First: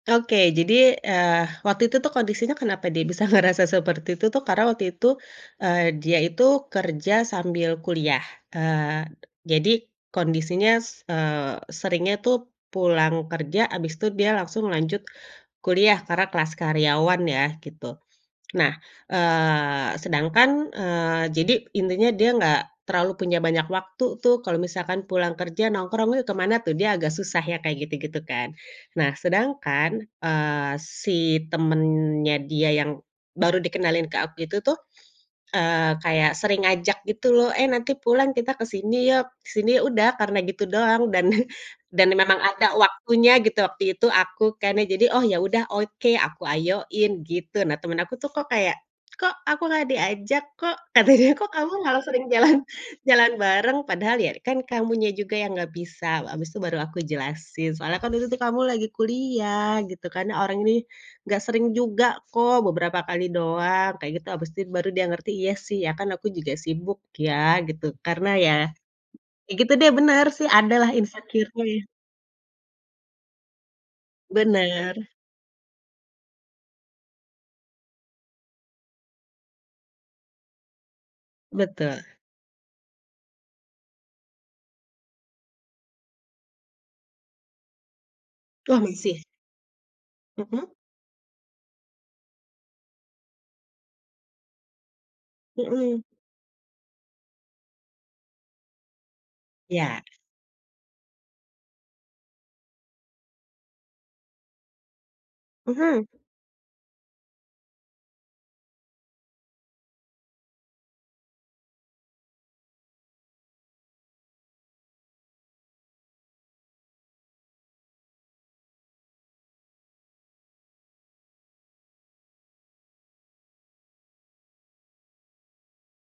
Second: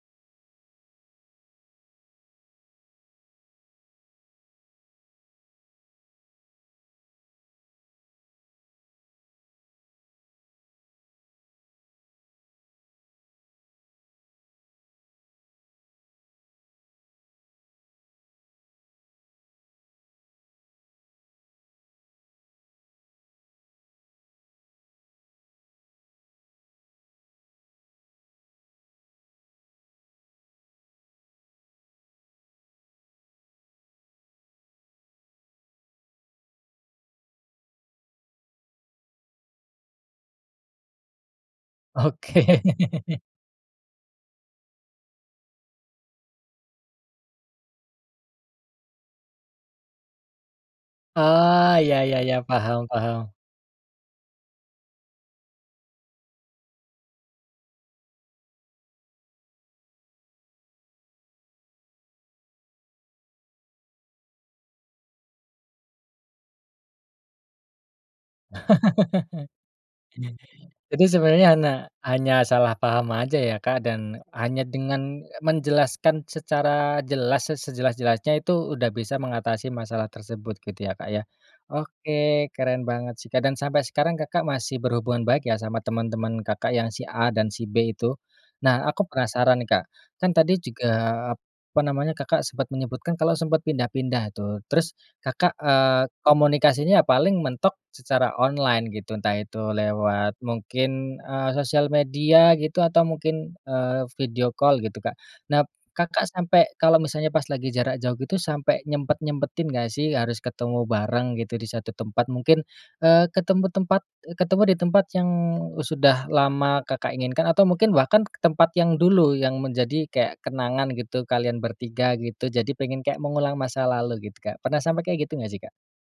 Oke, jadi, eee, waktu itu tuh kondisinya kenapa dia bisa ngerasa seperti itu tuh, karena waktu itu, eee, dia itu kerja sambil kuliah. Eee, jadi kondisinya, s eee, seringnya tuh pulang kerja, abis itu dia langsung lanjut kuliah, karena kelas karyawan ya, gitu. Nah, eee, sedangkan, eee, jadi intinya, dia enggak terlalu punya banyak waktu tuh kalau misalkan pulang kerja nongkrong kemana, tuh dia agak susah ya, kayak gitu-gitu kan. Nah, sedangkan, eee, si temennya dia yang baru dikenalin ke aku itu tuh, eee, kayak sering ngajak gitu loh, "Eh, nanti pulang kita ke sini yuk, ke sini." Udah karena gitu doang. Dan, dan memang Oke. ada waktunya gitu waktu itu aku kan ya, jadi "Oh ya udah oke." Aku ayoin, gitu. Nah, temen aku tuh kok kayak, "Kok aku enggak diajak? Kok?" Kata dia "Kok kamu Oh ya malah ya sering ya. jalan, Paham paham. jalan bareng." "Padahal ya kan kamunya juga yang enggak bisa." Abis itu baru aku jelasin, "Soalnya kan itu tuh kamu lagi kuliah." Gitu kan. "Orang ini enggak sering juga kok, beberapa kali doang." Kayak gitu. Abis itu baru dia ngerti, "Iya sih, ya kan aku juga sibuk ya." Gitu. Karena ya, gitu deh, bener sih, ada lah Hanya. Itu sebenarnya hanya, insecure-nya. hanya salah paham aja ya, Kak, dan hanya Benar. dengan menjelaskan secara jelas, sejelas-sejelasnya, itu udah bisa mengatasi masalah tersebut, gitu ya, Kak, ya? Betul. Oke, keren banget sih. Kak, dan sampai sekarang, Kakak masih berhubungan baik ya sama temen-temen Kakak, yang si A dan si B itu. Wah Nah, aku masih. penasaran, Kak, kan tadi Mhm. juga apa namanya Kakak sempet menyebutkan kalau sempet pindah-pindah tuh. Terus Kakak, Mhm. eee, komunikasinya paling mentok secara online gitu, entah itu Iya. lewat mungkin, eee, sosial media gitu atau mungkin, eee, video call gitu, Kak. Nah, Mhm. Kakak sampai kalau misalnya pas lagi jarak jauh gitu sampai nyempet-nyempetin enggak sih harus ketemu bareng gitu di satu tempat, mungkin, eee, ketemu tempat, ketemu di tempat yang sudah lama Kakak inginkan atau mungkin bahkan ke tempat yang dulu menjadi kayak kenangan gitu kalian bertiga gitu, jadi pengen kayak mengulang masa lalu gitu, Kak. Pernah sampai kayak gitu enggak sih, Kak?